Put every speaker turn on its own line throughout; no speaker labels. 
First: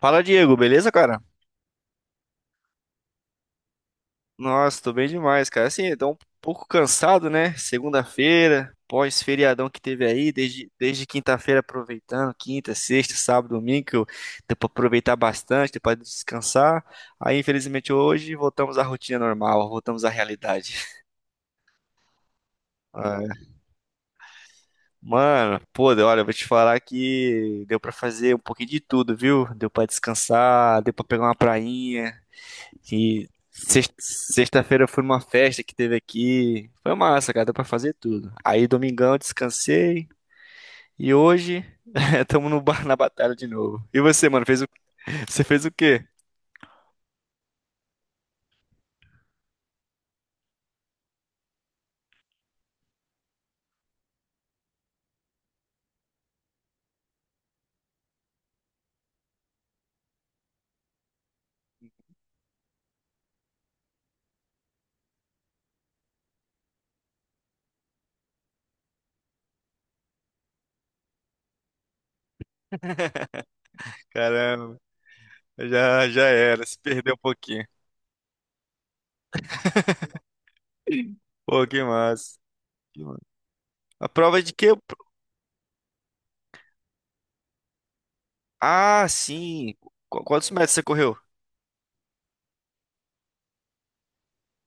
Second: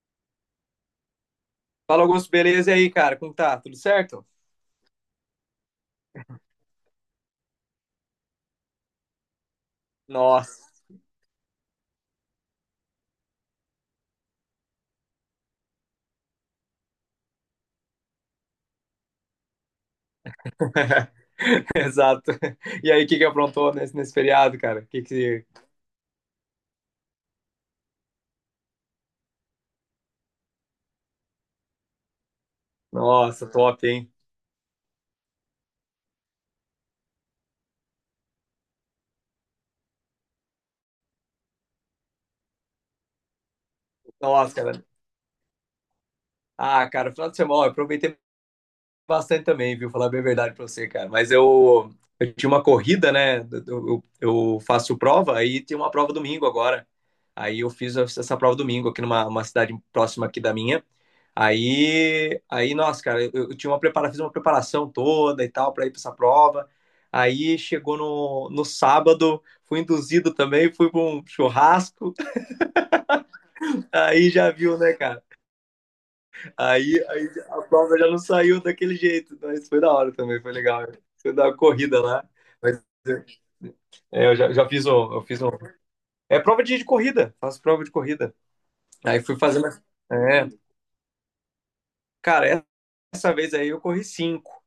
Fala, Diego, beleza, cara?
Fala, Augusto, beleza? E aí, cara, como tá? Tudo certo?
Nossa, tô bem demais, cara. Assim, tô um pouco cansado, né? Segunda-feira, pós-feriadão que teve aí,
Nossa,
desde quinta-feira aproveitando, quinta, sexta, sábado, domingo, deu pra aproveitar bastante, deu pra descansar. Aí, infelizmente, hoje voltamos à rotina normal, voltamos à realidade.
exato. E aí, o que
Ah,
que
é.
aprontou nesse feriado, cara? Que...
Mano, pô, olha, eu vou te falar que deu pra fazer um pouquinho de tudo, viu? Deu pra descansar, deu pra pegar uma prainha. E
Nossa, top, hein?
sexta-feira foi numa festa que teve aqui. Foi massa, cara, deu pra fazer tudo. Aí domingão eu descansei e hoje estamos no bar na batalha de novo. E você, mano,
Nossa,
fez o...
cara.
você fez o quê?
Ah, cara, final de semana, ó, eu aproveitei bastante também, viu? Falar bem a verdade pra você, cara. Mas eu tinha uma corrida, né? Eu, eu- faço prova, aí tem uma prova domingo agora. Aí eu fiz essa prova domingo aqui numa uma cidade próxima aqui da minha. Aí, nossa, cara, eu tinha fiz uma preparação toda e tal pra ir pra essa prova. Aí chegou no sábado, fui induzido também, fui pra um churrasco. Aí já viu,
Caramba,
né, cara?
já já era, se
Aí,
perdeu um
aí a
pouquinho.
prova já não saiu daquele jeito, mas foi da hora também, foi legal. Foi da
Pô, que
corrida lá.
massa.
Mas
Que massa. A
é, eu
prova
já,
de quê?
já fiz um, eu fiz um. É prova de corrida, faço prova de corrida.
Ah,
Aí fui fazer
sim.
mais. É,
Quantos metros você correu?
cara, essa vez aí eu corri cinco.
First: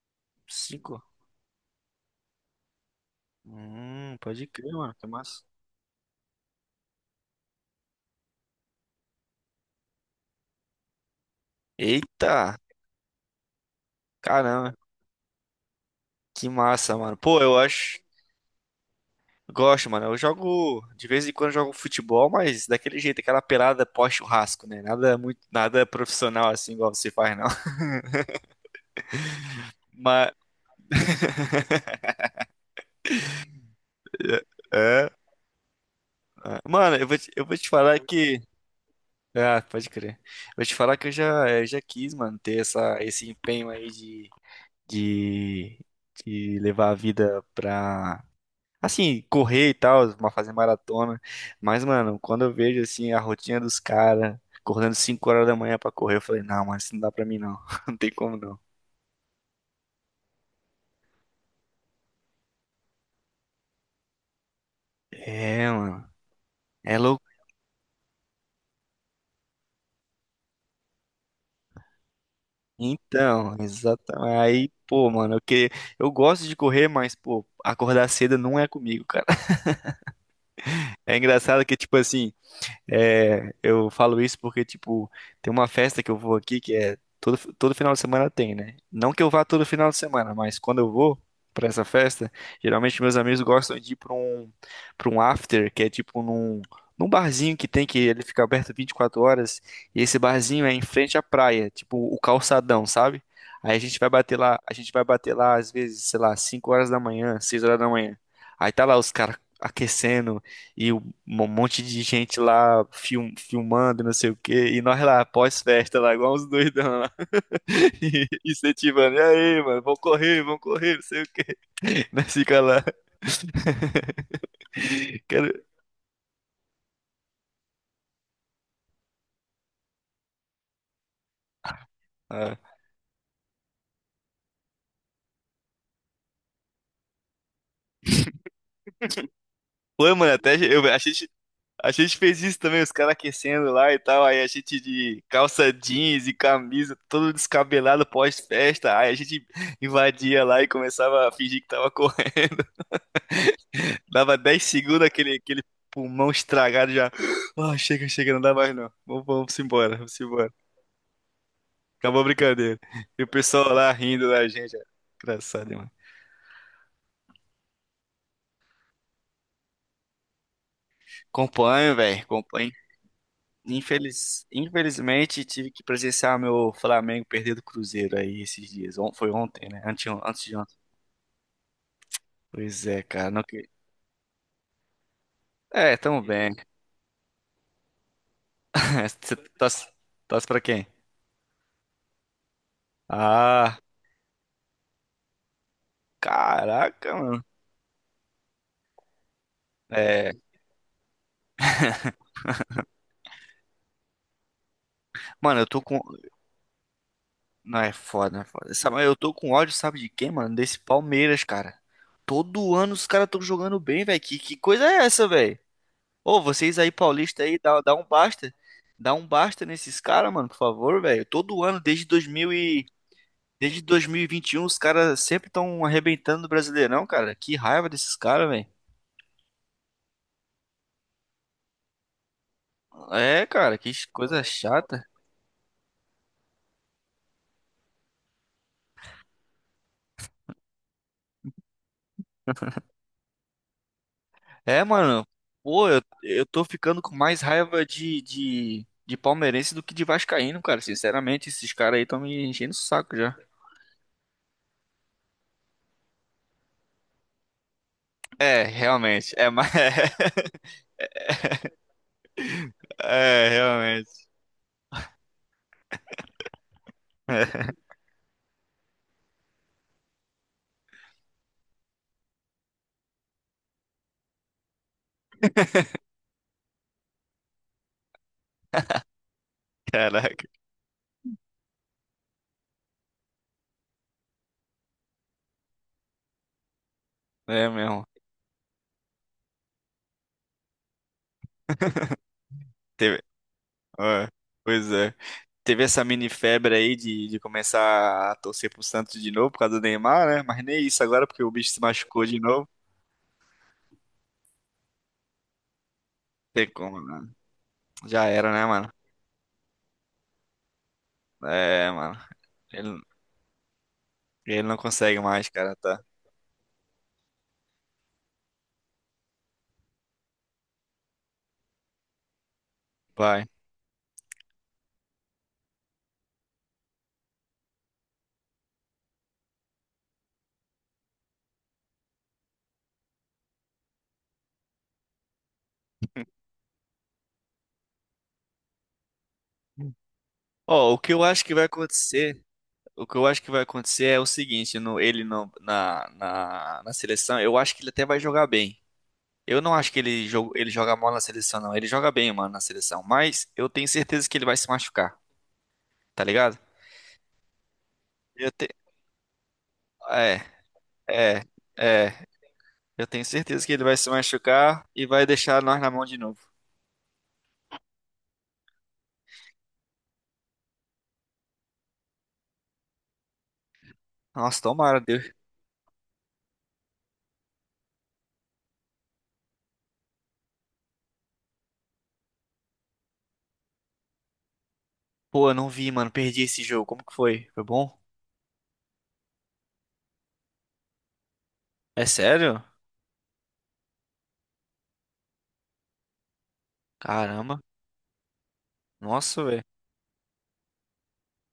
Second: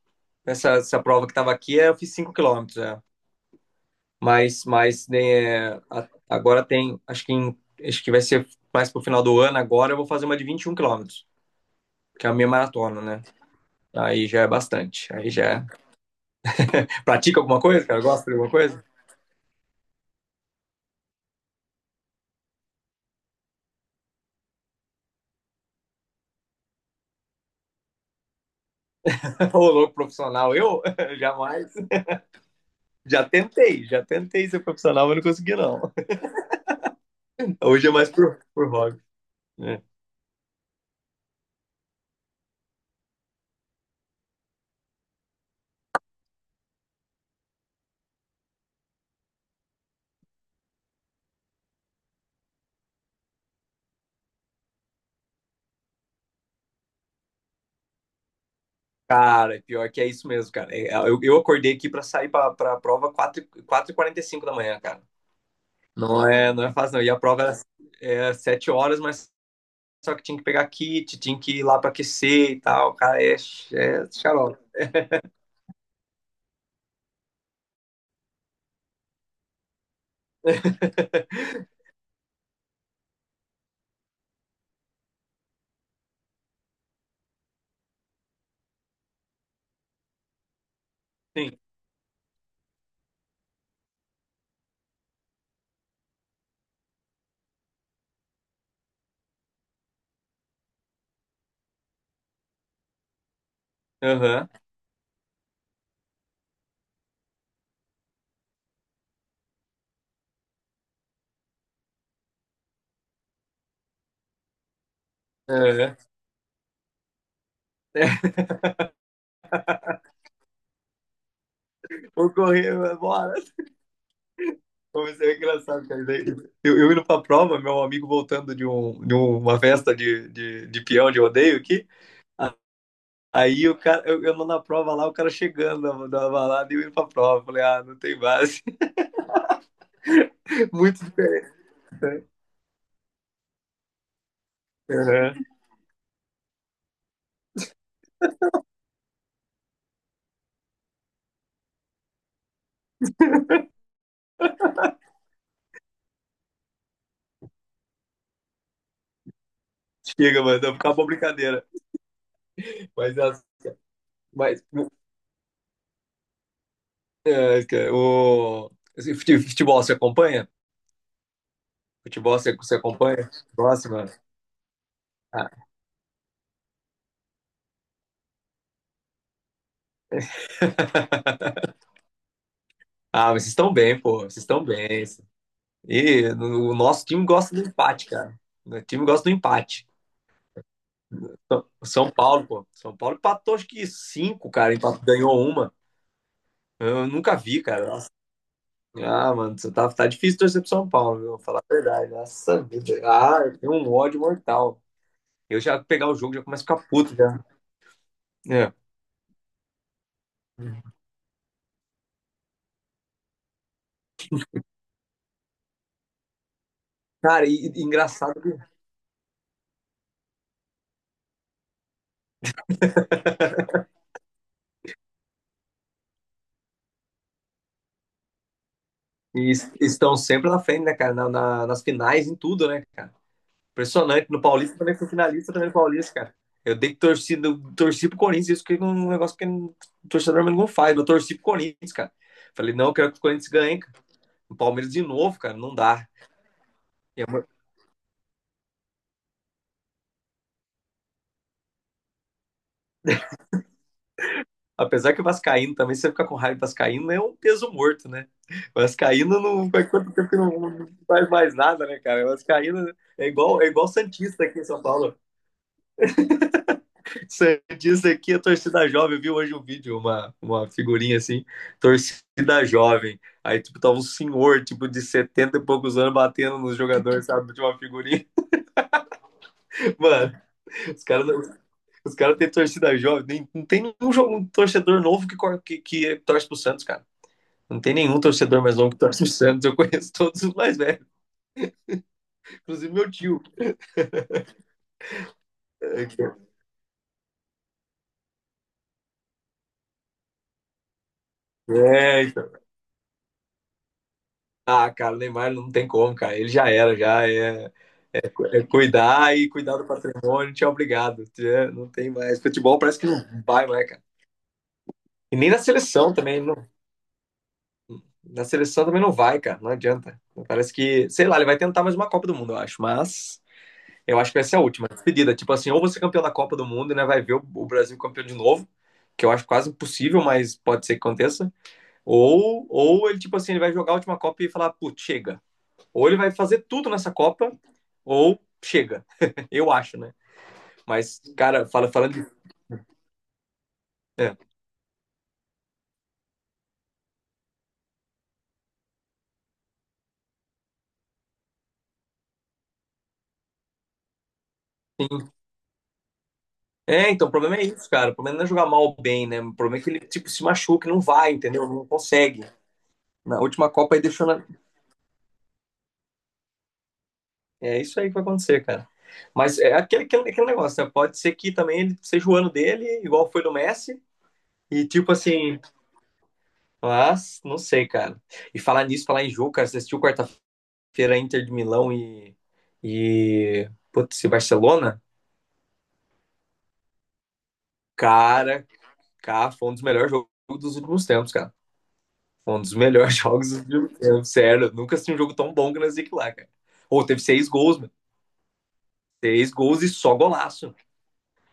Essa
Cinco.
prova que tava aqui, é, eu fiz 5 quilômetros, é.
Pode
Mas,
crer, mano, que
mas
massa.
né, agora tem, acho que vai ser mais pro final do ano. Agora eu vou fazer uma de 21 quilômetros, que é a minha
Eita,
maratona, né? Aí já é
caramba,
bastante. Aí já é.
que massa, mano.
Pratica
Pô, eu
alguma coisa,
acho.
cara? Gosta de alguma coisa?
Gosto, mano. Eu jogo, de vez em quando eu jogo futebol, mas daquele jeito, aquela pelada pós-churrasco, né? Nada muito, nada profissional assim igual você faz, não.
Ô, louco
Mas
profissional, eu jamais. Já tentei ser
é,
profissional, mas não
é.
consegui, não.
Mano, eu vou te, eu vou te
Hoje é
falar
mais
que
por hobby.
ah,
Né?
pode crer. Eu vou te falar que eu já quis, mano, ter essa, esse empenho aí de, de levar a vida pra, assim, correr e tal, fazer maratona. Mas, mano, quando eu vejo assim a rotina dos caras acordando 5 horas da manhã pra correr, eu falei, não, mano, isso não dá pra mim não. Não tem como não.
Cara, é pior que é isso mesmo, cara. Eu acordei aqui pra sair pra prova 4:45 da manhã, cara.
É, mano.
Não é, não é fácil,
É
não. E a
louco.
prova era 7 horas, mas só que tinha que pegar kit, tinha que ir lá pra aquecer e tal. Cara, é,
Então,
é
exatamente.
xarope.
Aí, pô, mano, eu que eu gosto de correr, mas, pô, acordar cedo não é comigo, cara. É engraçado que, tipo assim, é, eu falo isso porque, tipo, tem uma festa que eu vou aqui que é todo final de semana tem, né? Não que eu vá todo final de semana, mas quando eu vou
Sim.
pra essa festa, geralmente meus amigos gostam de ir pra um after, que é tipo num barzinho que tem que ele fica aberto 24 horas, e esse barzinho é em frente à praia, tipo o calçadão, sabe? Aí a gente vai bater
Aham.
lá, a gente vai bater lá às vezes, sei lá, 5 horas da manhã, 6 horas da manhã. Aí tá lá os caras aquecendo, e um monte de gente lá filmando, não sei o quê. E nós lá,
Aham.
pós-festa, lá, igual uns doidão lá. E, incentivando. E aí, mano, vão correr, não sei o quê.
O
Nós fica lá.
correr, bora. Mas é
Quero...
engraçado, cara. Daí, eu indo pra prova, meu amigo voltando de uma festa de peão de rodeio aqui. a-
Ah.
Aí o cara, eu não na prova lá, o cara chegando da balada e eu indo pra prova. Falei, ah, não tem base.
Foi, mano, até eu, a
Muito
gente,
diferente.
a gente
Né?
fez isso também, os caras aquecendo lá e tal. Aí a gente de
Uhum.
calça jeans e camisa, todo descabelado pós-festa. Aí a gente invadia lá e começava a fingir que tava correndo. Dava 10 segundos aquele, aquele pulmão estragado já. Ah, chega, chega, não dá mais não. Vamos, vamos embora, vamos
Chega,
embora.
mano, acabou a brincadeira.
Acabou a brincadeira.
Mas,
E o
as-
pessoal lá rindo da
mas
gente. É engraçado, mano.
é, cara, futebol você acompanha?
Acompanho, velho,
Futebol você,
acompanho.
você acompanha? Gosta, mano?
Infelizmente,
Ah,
tive que presenciar meu Flamengo perder do Cruzeiro aí esses dias. Foi ontem, né? Antes de ontem. Pois é, cara.
ah,
Não...
mas vocês
que-
estão bem, pô. Vocês estão bem.
É, tamo
E
bem.
o nosso time gosta do empate, cara. O time gosta do
Você
empate.
torce pra quem?
Então, São Paulo, pô. São Paulo empatou acho
Ah,
que cinco, cara. Empatou, ganhou uma. Eu
caraca,
nunca
mano.
vi, cara. Nossa. Ah, mano, você tá
É,
difícil torcer pro São Paulo, viu? Vou falar a verdade. Nossa vida. Ah, eu tenho um ódio mortal.
mano,
Eu já pegar o jogo, já começo a ficar puto já.
não, é foda, é
É.
foda. Sabe, eu tô com ódio, sabe de quem, mano? Desse Palmeiras, cara. Todo ano os caras tão jogando bem, velho. Que coisa é essa, velho? Ô, vocês aí, paulista
Cara,
aí,
e,
dá,
e
dá um
engraçado que
basta. Dá um basta nesses caras, mano, por favor, velho. Todo ano, desde 2000 e... desde 2021, os caras sempre estão arrebentando o Brasileirão, cara. Que raiva desses caras, velho.
eles estão sempre na frente, né, cara? Nas finais, em tudo, né, cara?
É, cara, que
Impressionante. No
coisa
Paulista também
chata.
fui finalista também no Paulista, cara. Eu dei torcida, eu torci pro Corinthians, isso que é um negócio que o torcedor não faz. Eu torci pro Corinthians, cara. Falei, não, eu quero que o Corinthians ganhe, cara. O
É,
Palmeiras de
mano.
novo, cara, não
Pô, eu,
dá.
eu tô ficando com
é
mais
uma-
raiva de palmeirense do que de vascaíno, cara. Sinceramente, esses caras aí estão me enchendo o saco já.
apesar que o Vascaíno também, se você ficar com raiva do Vascaíno, é um peso morto, né?
É,
O
realmente.
Vascaíno
É,
não
mais
faz quanto tempo que não, não faz mais nada, né, cara? O Vascaíno é
é,
igual, é igual o
realmente.
Santista aqui em São Paulo. Você disse aqui a torcida jovem, eu vi hoje um vídeo, uma figurinha assim, torcida jovem. Aí, tipo, tava um senhor, tipo, de 70 e poucos anos batendo nos jogadores, sabe, de uma figurinha. Mano,
Caraca.
os caras os cara têm torcida jovem. Nem, não tem nenhum jogo, um torcedor novo que torce pro Santos, cara.
É
Não tem
mesmo.
nenhum torcedor mais novo que torce pro Santos. Eu conheço todos os mais velhos, inclusive meu
Teve...
tio.
é, pois é. Teve essa mini febre aí de começar a torcer pro Santos de novo por causa do Neymar, né? Mas nem isso agora, porque o bicho se
É,
machucou de
então.
novo.
Ah, cara, o Neymar não tem como, cara. Ele
Tem
já era,
como, né?
já é.
Já era,
É
né, mano?
cuidar e cuidar do patrimônio, tchau, obrigado. Tchau. Não
É,
tem
mano.
mais. Futebol parece
Ele,
que não vai mais, cara.
ele não consegue
E
mais,
nem na
cara, tá?
seleção também. Não, na seleção também não vai, cara. Não adianta. Parece que, sei lá, ele vai tentar mais uma Copa do Mundo, eu acho. Mas
Vai.
eu acho que vai ser a última despedida. Tipo assim, ou você é campeão da Copa do Mundo, e né? Vai ver o Brasil campeão de novo, que eu acho quase impossível, mas pode ser que aconteça. Ou ele, tipo assim, ele vai jogar a última Copa e falar, putz, chega. Ou ele vai fazer tudo nessa Copa, ou chega. Eu acho, né?
Ó, o que
Mas,
eu acho que vai
cara, falando de
acontecer, o que eu acho que vai acontecer é o
É,
seguinte, no, ele não, na, na, na seleção, eu acho que ele até vai jogar bem. Eu não acho que ele joga mal na seleção, não. Ele joga bem, mano, na seleção. Mas eu tenho certeza que ele vai se machucar,
sim.
tá ligado?
É, então, o problema é isso, cara. O problema não é
Eu
jogar
te...
mal ou bem, né? O problema é que ele, tipo,
É,
se machuca, e não vai,
é,
entendeu? Não
é.
consegue.
Eu tenho
Na
certeza
última
que ele
Copa
vai
ele
se
deixou na...
machucar e vai deixar nós na mão de novo.
É isso aí que vai acontecer, cara. Mas é aquele, aquele, aquele negócio, né? Pode ser que também ele seja o ano dele, igual foi do Messi.
Nossa,
E,
tomara,
tipo
Deus.
assim, mas não sei, cara. E falar nisso, falar em jogo, cara, você assistiu quarta-feira Inter de Milão e... Putz, e Barcelona?
Pô, eu não vi, mano. Perdi esse jogo. Como que foi? Foi bom?
Cara, cá foi um dos melhores jogos dos últimos tempos, cara.
É
Foi um
sério?
dos melhores jogos do filme. Eu, sério, nunca assisti um jogo tão bom que nós que lá, cara. Ou teve seis
Caramba.
gols, mano.
Nossa,
Seis
velho.
gols e só golaço.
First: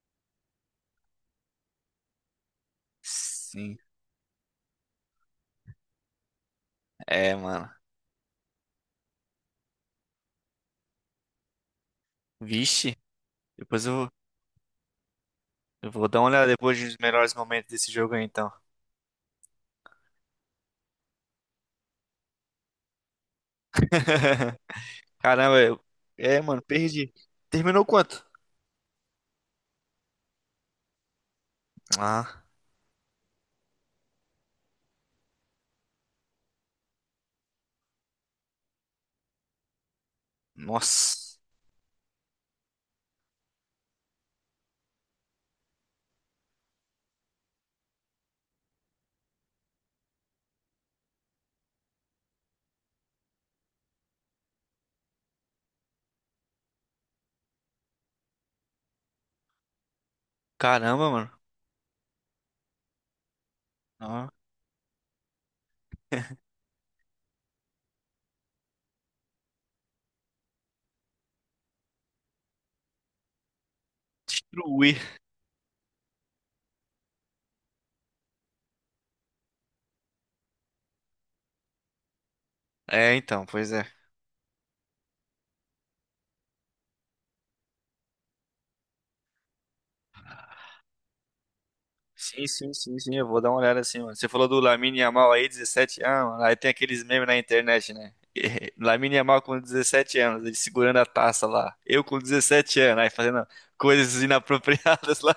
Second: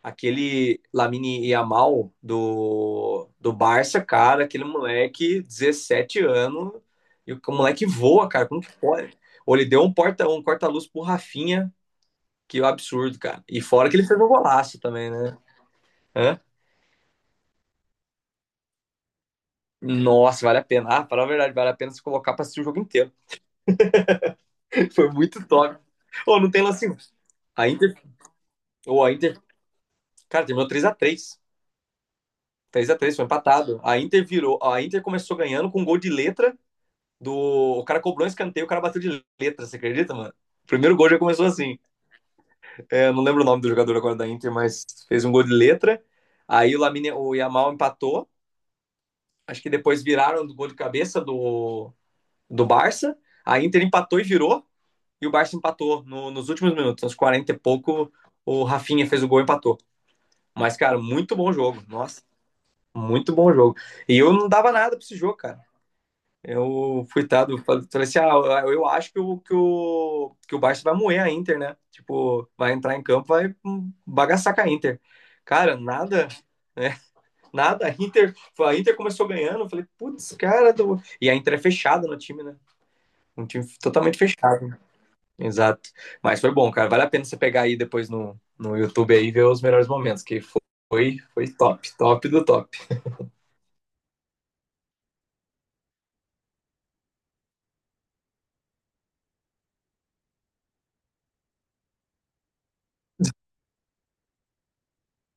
Aquele Lamine Yamal do
Sim.
Barça, cara, aquele moleque, 17 anos, e
É,
o
mano.
moleque voa, cara, como que pode? Ou ele deu um porta um corta-luz pro Rafinha, que
Vixe,
absurdo, cara. E
depois
fora que ele
eu,
fez um golaço também, né?
eu vou dar uma
Hã?
olhada depois dos melhores momentos desse jogo aí, então.
Nossa, vale a pena. Ah, para a verdade, vale a pena se colocar pra assistir o jogo inteiro. Foi muito
Caramba,
top.
eu... É,
Ou não
mano,
tem lance.
perdi. Terminou
Ainda
quanto?
Ou a Inter, cara, terminou 3-3,
Ah,
foi empatado. A Inter virou, a Inter começou ganhando com um gol de letra do, o cara cobrou um escanteio, o cara bateu de letra, você acredita, mano? O primeiro gol já
nossa.
começou assim. É, não lembro o nome do jogador agora da Inter, mas fez um gol de letra. Aí o Lamine, o Yamal empatou. Acho que depois viraram do gol de cabeça do Barça. A Inter empatou e virou. E o Barça empatou nos últimos minutos, aos 40 e pouco. O Rafinha fez o gol e empatou. Mas, cara,
Caramba, mano.
muito bom jogo. Nossa. Muito bom jogo. E
Ah,
eu não dava nada pra esse jogo, cara. Eu, coitado, falei assim: ah, eu acho que o, Barça vai moer a Inter, né? Tipo, vai entrar em campo, vai bagaçar com a
destruir.
Inter. Cara, nada, né? Nada. A Inter começou ganhando, eu falei, putz, cara. E a Inter é fechada no time, né?
É, então,
Um time
pois é.
totalmente fechado. Exato. Mas foi bom, cara. Vale a pena você pegar aí depois no YouTube aí e ver os melhores momentos, que foi top, top do
Sim, sim,
top.
sim, sim, eu vou dar uma olhada assim, mano. Você falou do Lamine Yamal aí, 17 anos, mano. Aí tem aqueles memes na internet, né? Lamine Yamal com 17 anos, ele segurando a taça lá. Eu com 17 anos, aí fazendo coisas inapropriadas lá.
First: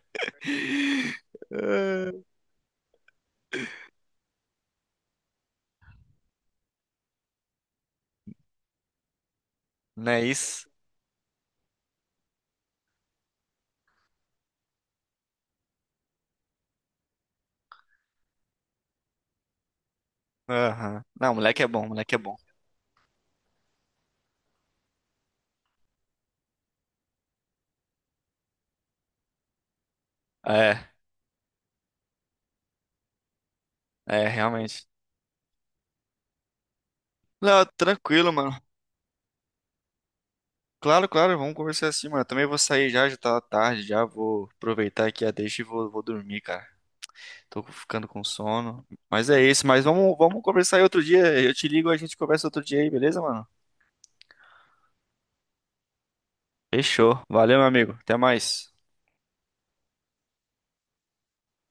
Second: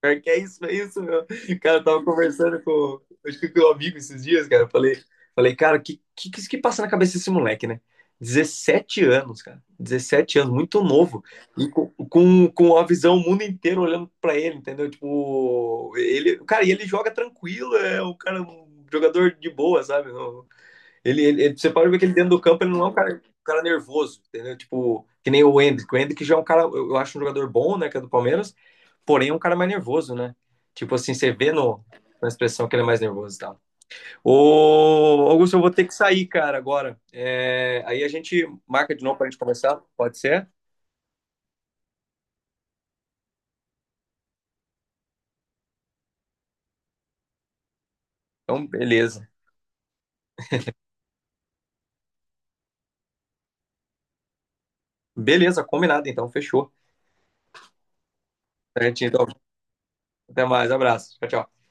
Pior que é isso, meu. Cara, eu tava conversando com, acho que com um amigo esses dias, cara. Eu falei, cara, que que isso que passa na cabeça desse moleque, né? 17 anos, cara.
Não é
17 anos,
isso?
muito novo. E com a visão o mundo inteiro olhando pra ele, entendeu? Tipo, ele, cara, e ele joga tranquilo, é um cara, um jogador de boa, sabe? Não,
Aham.
ele,
Não,
ele, ele-
moleque é
você
bom,
pode ver que
moleque
ele
é
dentro
bom.
do campo ele não é um cara nervoso, entendeu? Tipo, que nem o Hendrick. O Hendrick já é um cara, eu acho um jogador bom, né, que é do Palmeiras, porém é um cara mais nervoso, né?
É,
Tipo assim, você vê no, na expressão que ele é mais nervoso e tal.
é, realmente.
Ô, Augusto, eu vou ter que sair, cara, agora.
Não,
É, aí a
tranquilo,
gente
mano.
marca de novo pra gente conversar, pode ser?
Claro, claro, vamos conversar assim, mano. Eu também vou sair já, já tá tarde, já vou aproveitar aqui a deixa e vou dormir, cara. Tô ficando com
Então,
sono.
beleza.
Mas é isso, mas vamos conversar aí outro dia. Eu te ligo, a gente conversa outro dia aí, beleza, mano?
Beleza, combinado, então, fechou.
Fechou. Valeu, meu amigo. Até mais.
Certinho, então, até mais, abraço. Tchau, tchau.